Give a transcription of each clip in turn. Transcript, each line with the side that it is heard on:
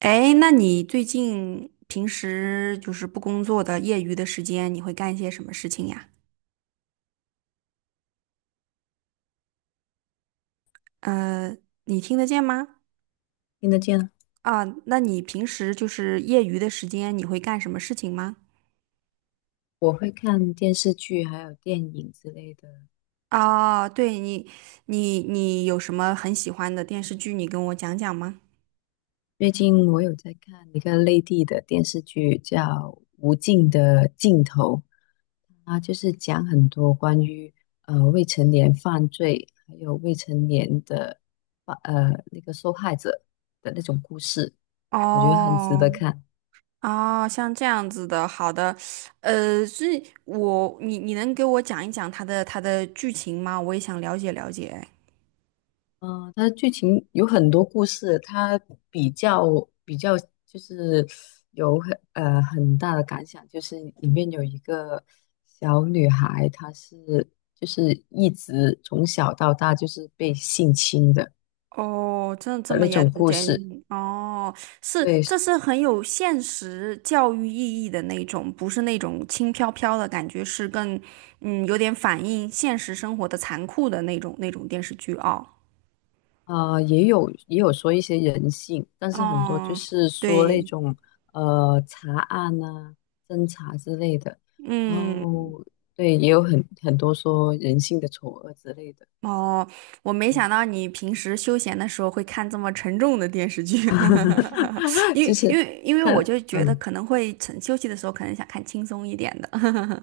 right: 哎，那你最近平时就是不工作的业余的时间，你会干一些什么事情呀？呃，你听得见吗？
left: 听得见啊。
right: 啊，那你平时就是业余的时间，你会干什么事情吗？
left: 我会看电视剧还有电影之类的。
right: 啊，对你，你有什么很喜欢的电视剧，你跟我讲讲吗？
left: 最近我有在看一个内地的电视剧，叫《无尽的尽头》，它就是讲很多关于未成年犯罪，还有未成年的那个受害者的那种故事，我觉得很值
right: 哦，
left: 得看。
right: 哦，像这样子的，好的，呃，所以我，你能给我讲一讲它的剧情吗？我也想了解了解。
left: 它的剧情有很多故事，它比较比较就是有很大的感想，就是里面有一个小女孩，她是就是一直从小到大就是被性侵的
right: 哦，真的这
left: 的
right: 么
left: 那
right: 严
left: 种故事。
right: 谨？哦，是，
left: 对，
right: 这是很有现实教育意义的那种，不是那种轻飘飘的感觉，是更有点反映现实生活的残酷的那种电视剧哦。
left: 啊，也有说一些人性，但是很多就
right: 哦，
left: 是说那
right: 对，
left: 种查案呐、侦查之类的，然
right: 嗯，
left: 后对，也有很多说人性的丑恶之类的。
right: 哦，我没
left: 对，
right: 想到你平时休闲的时候会看这么沉重的电视剧，因
left: 就
right: 为因
left: 是
right: 为因为我
left: 看
right: 就觉得
left: 嗯，
right: 可能会趁休息的时候可能想看轻松一点的。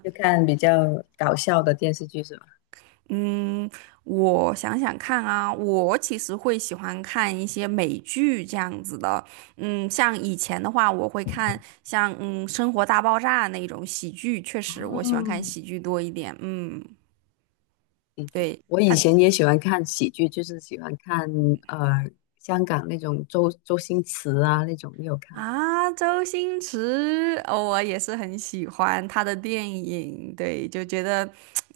left: 就看比较搞笑的电视剧是吧？
right: 嗯，我想想看啊，我其实会喜欢看一些美剧这样子的。嗯，像以前的话，我会看像《生活大爆炸》那种喜剧，确实我喜欢看
left: 哦，
right: 喜剧多一点。嗯，对。
left: 我以前也喜欢看喜剧，就是喜欢看呃香港那种周星驰啊那种，你有看过吗？
right: 啊，周星驰，哦，我也是很喜欢他的电影，对，就觉得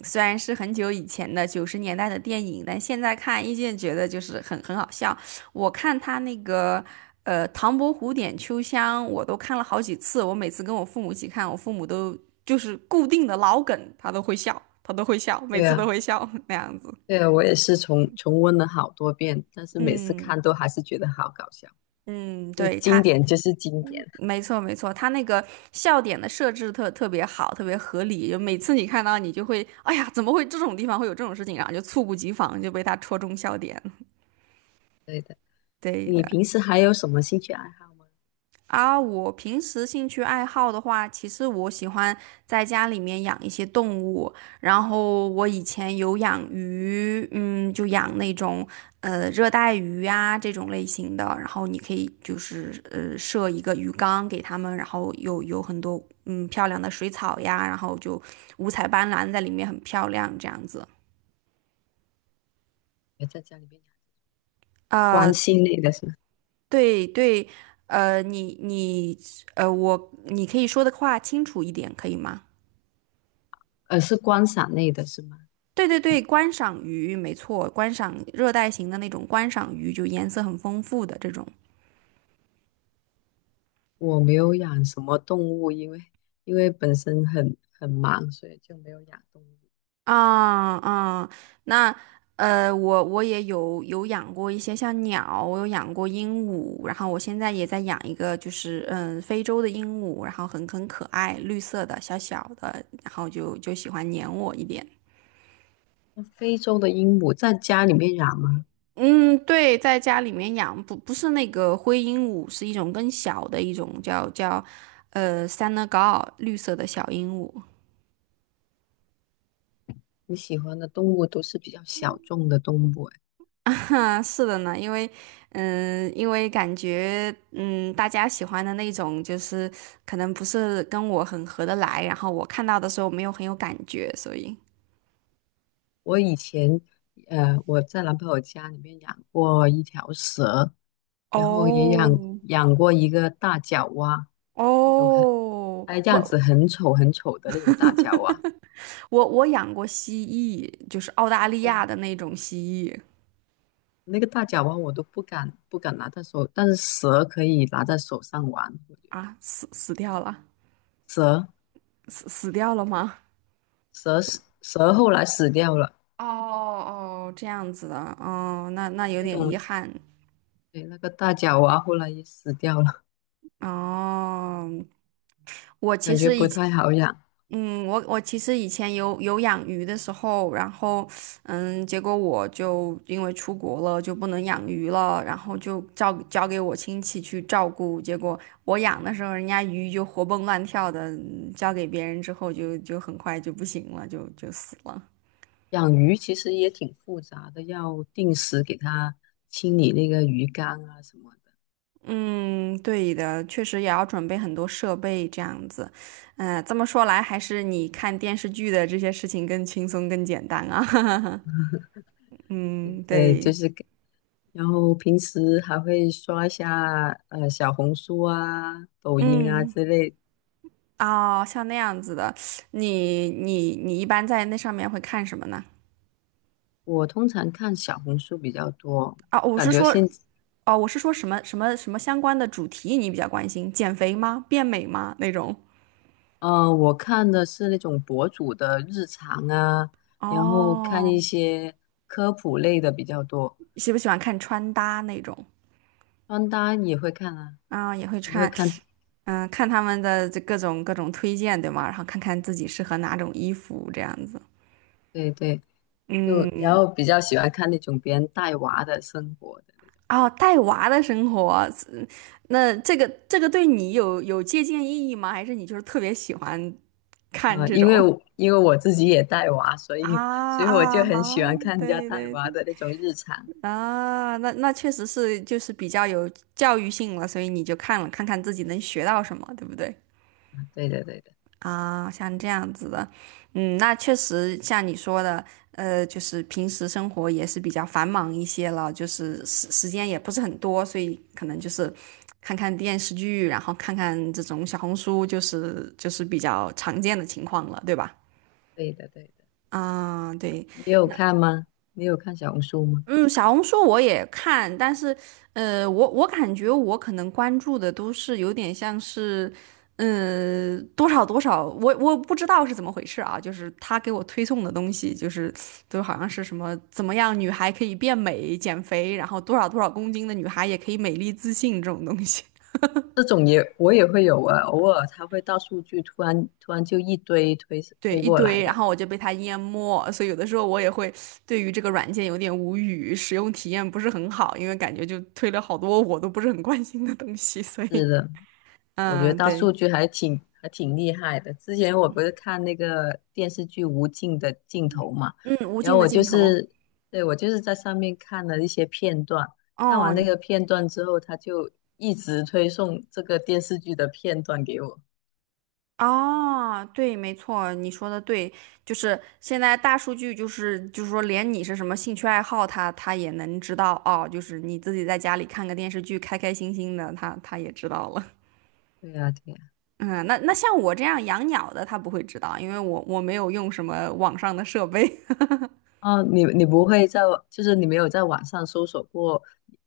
right: 虽然是很久以前的九十年代的电影，但现在看依旧觉得就是很好笑。我看他那个《唐伯虎点秋香》，我都看了好几次，我每次跟我父母一起看，我父母都就是固定的老梗，他都会笑，他都会笑，每
left: 对
right: 次都
left: 啊。
right: 会笑 那样子。
left: 对，我也是重温了好多遍，但是每次
right: 嗯
left: 看都还是觉得好搞笑，
right: 嗯，
left: 因为
right: 对，
left: 经
right: 他。
left: 典就是经典。
right: 没错，没错，他那个笑点的设置特别好，特别合理。就每次你看到，你就会，哎呀，怎么会这种地方会有这种事情，然后就猝不及防就被他戳中笑点。
left: 对的，
right: 对的，
left: 你平时还有什么兴趣爱好吗？
right: 啊，我平时兴趣爱好的话，其实我喜欢在家里面养一些动物，然后我以前有养鱼，嗯，就养那种热带鱼呀这种类型的，然后你可以就是设一个鱼缸给它们，然后有很多漂亮的水草呀，然后就五彩斑斓在里面很漂亮这样子。
left: 也在家里面养观
right: 呃，
left: 星类的是吗？
right: 对对，呃，你你你可以说的话清楚一点，可以吗？
left: 是观赏类的是吗？
right: 对对对，观赏鱼没错，观赏热带型的那种观赏鱼，就颜色很丰富的这种。
left: 我没有养什么动物，因为因为本身很忙，所以就没有养动物。
right: 啊啊，那我也有养过一些像鸟，我有养过鹦鹉，然后我现在也在养一个，就是非洲的鹦鹉，然后很可爱，绿色的小小的，然后就喜欢粘我一点。
left: 那非洲的鹦鹉在家里面养吗？
right: 嗯，对，在家里面养不是那个灰鹦鹉，是一种更小的一种叫Senegal 绿色的小鹦鹉。
left: 你喜欢的动物都是比较小众的动物哎。
right: 嗯，是的呢，因为感觉，大家喜欢的那种，就是可能不是跟我很合得来，然后我看到的时候没有很有感觉，所以，
left: 我以前，我在男朋友家里面养过一条蛇，然后也
right: 哦，
left: 养过一个大脚蛙，那种很，
right: 哦，
left: 哎，样
right: 我
left: 子很丑很丑的那种大脚蛙。
right: 我我养过蜥蜴，就是澳大利亚
left: 哇，
right: 的那种蜥蜴
left: 那个大脚蛙我都不敢拿在手，但是蛇可以拿在手上玩。我觉得
right: 啊，死掉了，
left: 蛇
right: 死掉了吗？
left: 蛇后来死掉了。
right: 哦哦，这样子的，哦，那有
left: 那
right: 点遗
left: 种，
right: 憾。
left: 对，那个大脚蛙后来也死掉了，
right: 哦，我其
left: 感觉
right: 实已
left: 不
right: 经
left: 太好养。
right: 我其实以前有养鱼的时候，然后结果我就因为出国了就不能养鱼了，然后就交给我亲戚去照顾。结果我养的时候，人家鱼就活蹦乱跳的，交给别人之后就很快就不行了，就死了。
left: 养鱼其实也挺复杂的，要定时给它清理那个鱼缸啊什么的。
right: 嗯，对的，确实也要准备很多设备这样子。嗯，这么说来，还是你看电视剧的这些事情更轻松、更简单啊。嗯，
left: 对，就
right: 对，
left: 是给，然后平时还会刷一下小红书啊、抖音啊
right: 嗯。
left: 之类。
right: 哦，像那样子的，你一般在那上面会看什么呢？
left: 我通常看小红书比较多，
right: 啊，我
left: 感
right: 是
left: 觉
right: 说，
left: 现
right: 哦，我是说什么相关的主题你比较关心？减肥吗？变美吗？那种？
left: 呃我看的是那种博主的日常啊，然后看一
right: 哦，
left: 些科普类的比较多，
right: 喜不喜欢看穿搭那种？
left: 穿搭也会看啊，
right: 啊，也会
left: 也会
right: 看，
left: 看。
right: 嗯，看他们的这各种推荐，对吗？然后看看自己适合哪种衣服这样子。
left: 对对。就然
right: 嗯，
left: 后比较喜欢看那种别人带娃的生活的。
right: 哦，带娃的生活，那这个对你有借鉴意义吗？还是你就是特别喜欢看这
left: 因为
right: 种？
left: 我因为我自己也带娃，所
right: 啊
left: 以所以我
right: 啊
left: 就很
right: 啊！
left: 喜欢看人家
right: 对
left: 带
right: 对
left: 娃
right: 对
left: 的那种日常。
right: 啊，那确实是就是比较有教育性了，所以你就看了看看自己能学到什么，对不对？
left: 对的，对的，
right: 啊，像这样子的，嗯，那确实像你说的，就是平时生活也是比较繁忙一些了，就是时间也不是很多，所以可能就是看看电视剧，然后看看这种小红书，就是比较常见的情况了，对吧？
left: 对的，对的。
right: 啊，对，
left: 你有看吗？你有看小红书吗？
right: 嗯，小红书我也看，但是，我感觉我可能关注的都是有点像是。多少多少，我不知道是怎么回事啊，就是他给我推送的东西，就是都好像是什么怎么样女孩可以变美、减肥，然后多少多少公斤的女孩也可以美丽自信这种东西，
left: 这种也我也会有啊，偶尔他会大数据突然就一堆推
right: 对
left: 推
right: 一
left: 过来
right: 堆，然
left: 的。
right: 后我就被他淹没，所以有的时候我也会对于这个软件有点无语，使用体验不是很好，因为感觉就推了好多我都不是很关心的东西，所以
left: 是的，我觉得
right: 嗯，
left: 大
right: 对，
left: 数据还挺厉害的。之前我不是看那个电视剧《无尽的尽头》嘛，
right: 嗯，无
left: 然后
right: 尽的
left: 我就
right: 镜头。
left: 是，对，我就是在上面看了一些片段，看完
right: 哦，
left: 那个片段之后，他就一直推送这个电视剧的片段给我。
right: 哦，对，没错，你说的对，就是现在大数据，就是说，连你是什么兴趣爱好他也能知道哦。就是你自己在家里看个电视剧，开开心心的，他也知道了。
left: 对呀，对呀。
right: 嗯，那像我这样养鸟的，他不会知道，因为我没有用什么网上的设备。
left: 哦，你你不会在，就是你没有在网上搜索过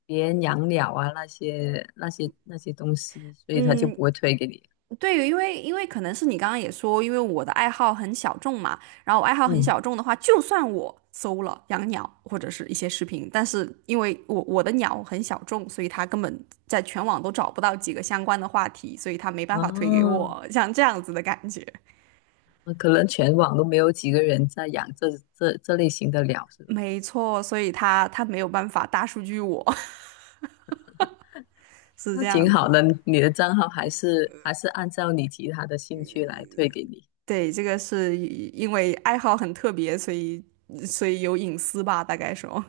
left: 别人养鸟啊那些东西，所以他就
right: 嗯，
left: 不会推给你。
right: 对，因为可能是你刚刚也说，因为我的爱好很小众嘛，然后我爱好很
left: 嗯，
right: 小众的话，就算我搜了养鸟或者是一些视频，但是因为我的鸟很小众，所以它根本在全网都找不到几个相关的话题，所以它没办法推给
left: 哦，
right: 我，像这样子的感觉。
left: 可能全网都没有几个人在养这类型的鸟，是吧？
right: 没错，所以它没有办法大数据我，是
left: 那
right: 这
left: 挺
right: 样
left: 好
right: 子。
left: 的，你的账号还是还是按照你其他的兴趣来推给你。
right: 对，这个是因为爱好很特别，所以有隐私吧，大概说。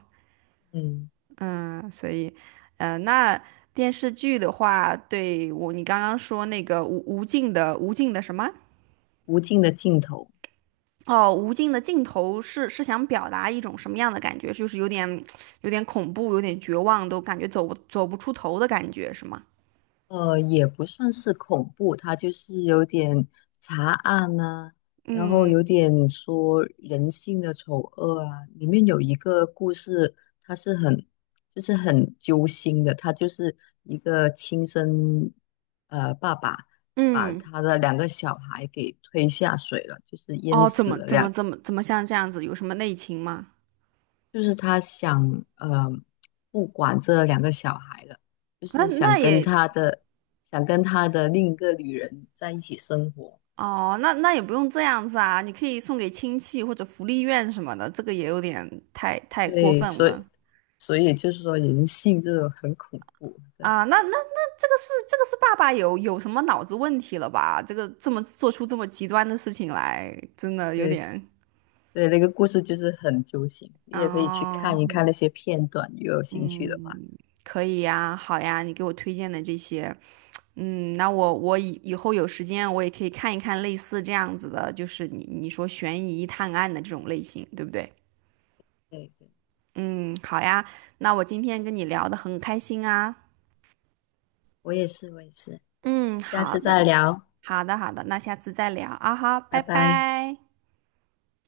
left: 嗯，
right: 嗯，所以，那电视剧的话，对我，你刚刚说那个无尽的什么？
left: 无尽的尽头。
right: 哦，无尽的尽头是想表达一种什么样的感觉？就是有点恐怖，有点绝望，都感觉走不出头的感觉，是吗？
left: 也不算是恐怖，它就是有点查案呐、然后
right: 嗯
left: 有点说人性的丑恶啊。里面有一个故事，它是很就是很揪心的，他就是一个亲生爸爸把
right: 嗯，
left: 他的两个小孩给推下水了，就是淹
right: 哦，怎
left: 死
right: 么
left: 了
right: 怎
left: 两
right: 么怎么怎么像这样子？有什么内情吗？
left: 就是他想呃不管这两个小孩了，就
right: 那
left: 是想
right: 那
left: 跟
right: 也
left: 他的想跟他的另一个女人在一起生活。
right: 哦，那也不用这样子啊，你可以送给亲戚或者福利院什么的，这个也有点太过
left: 对，
right: 分
left: 所以
right: 了。
left: 所以就是说人性这种很恐怖，真的
right: 啊，那这个是爸爸有什么脑子问题了吧？这个这么做出这么极端的事情来，真的有
left: 对
right: 点，
left: 对，那个故事就是很揪心，你也可以去
right: 哦，
left: 看一看
right: 嗯，
left: 那些片段，如果有兴趣的话。
right: 嗯可以呀，好呀，你给我推荐的这些，嗯，那我以后有时间我也可以看一看类似这样子的，就是你说悬疑探案的这种类型，对不对？
left: 对对，
right: 嗯，好呀，那我今天跟你聊的很开心啊，
left: 我也是，我也是，
right: 嗯，
left: 那下
right: 好
left: 次再
right: 的，
left: 聊，
right: 好的，好的，那下次再聊啊哈，
left: 拜
right: 拜
left: 拜。
right: 拜。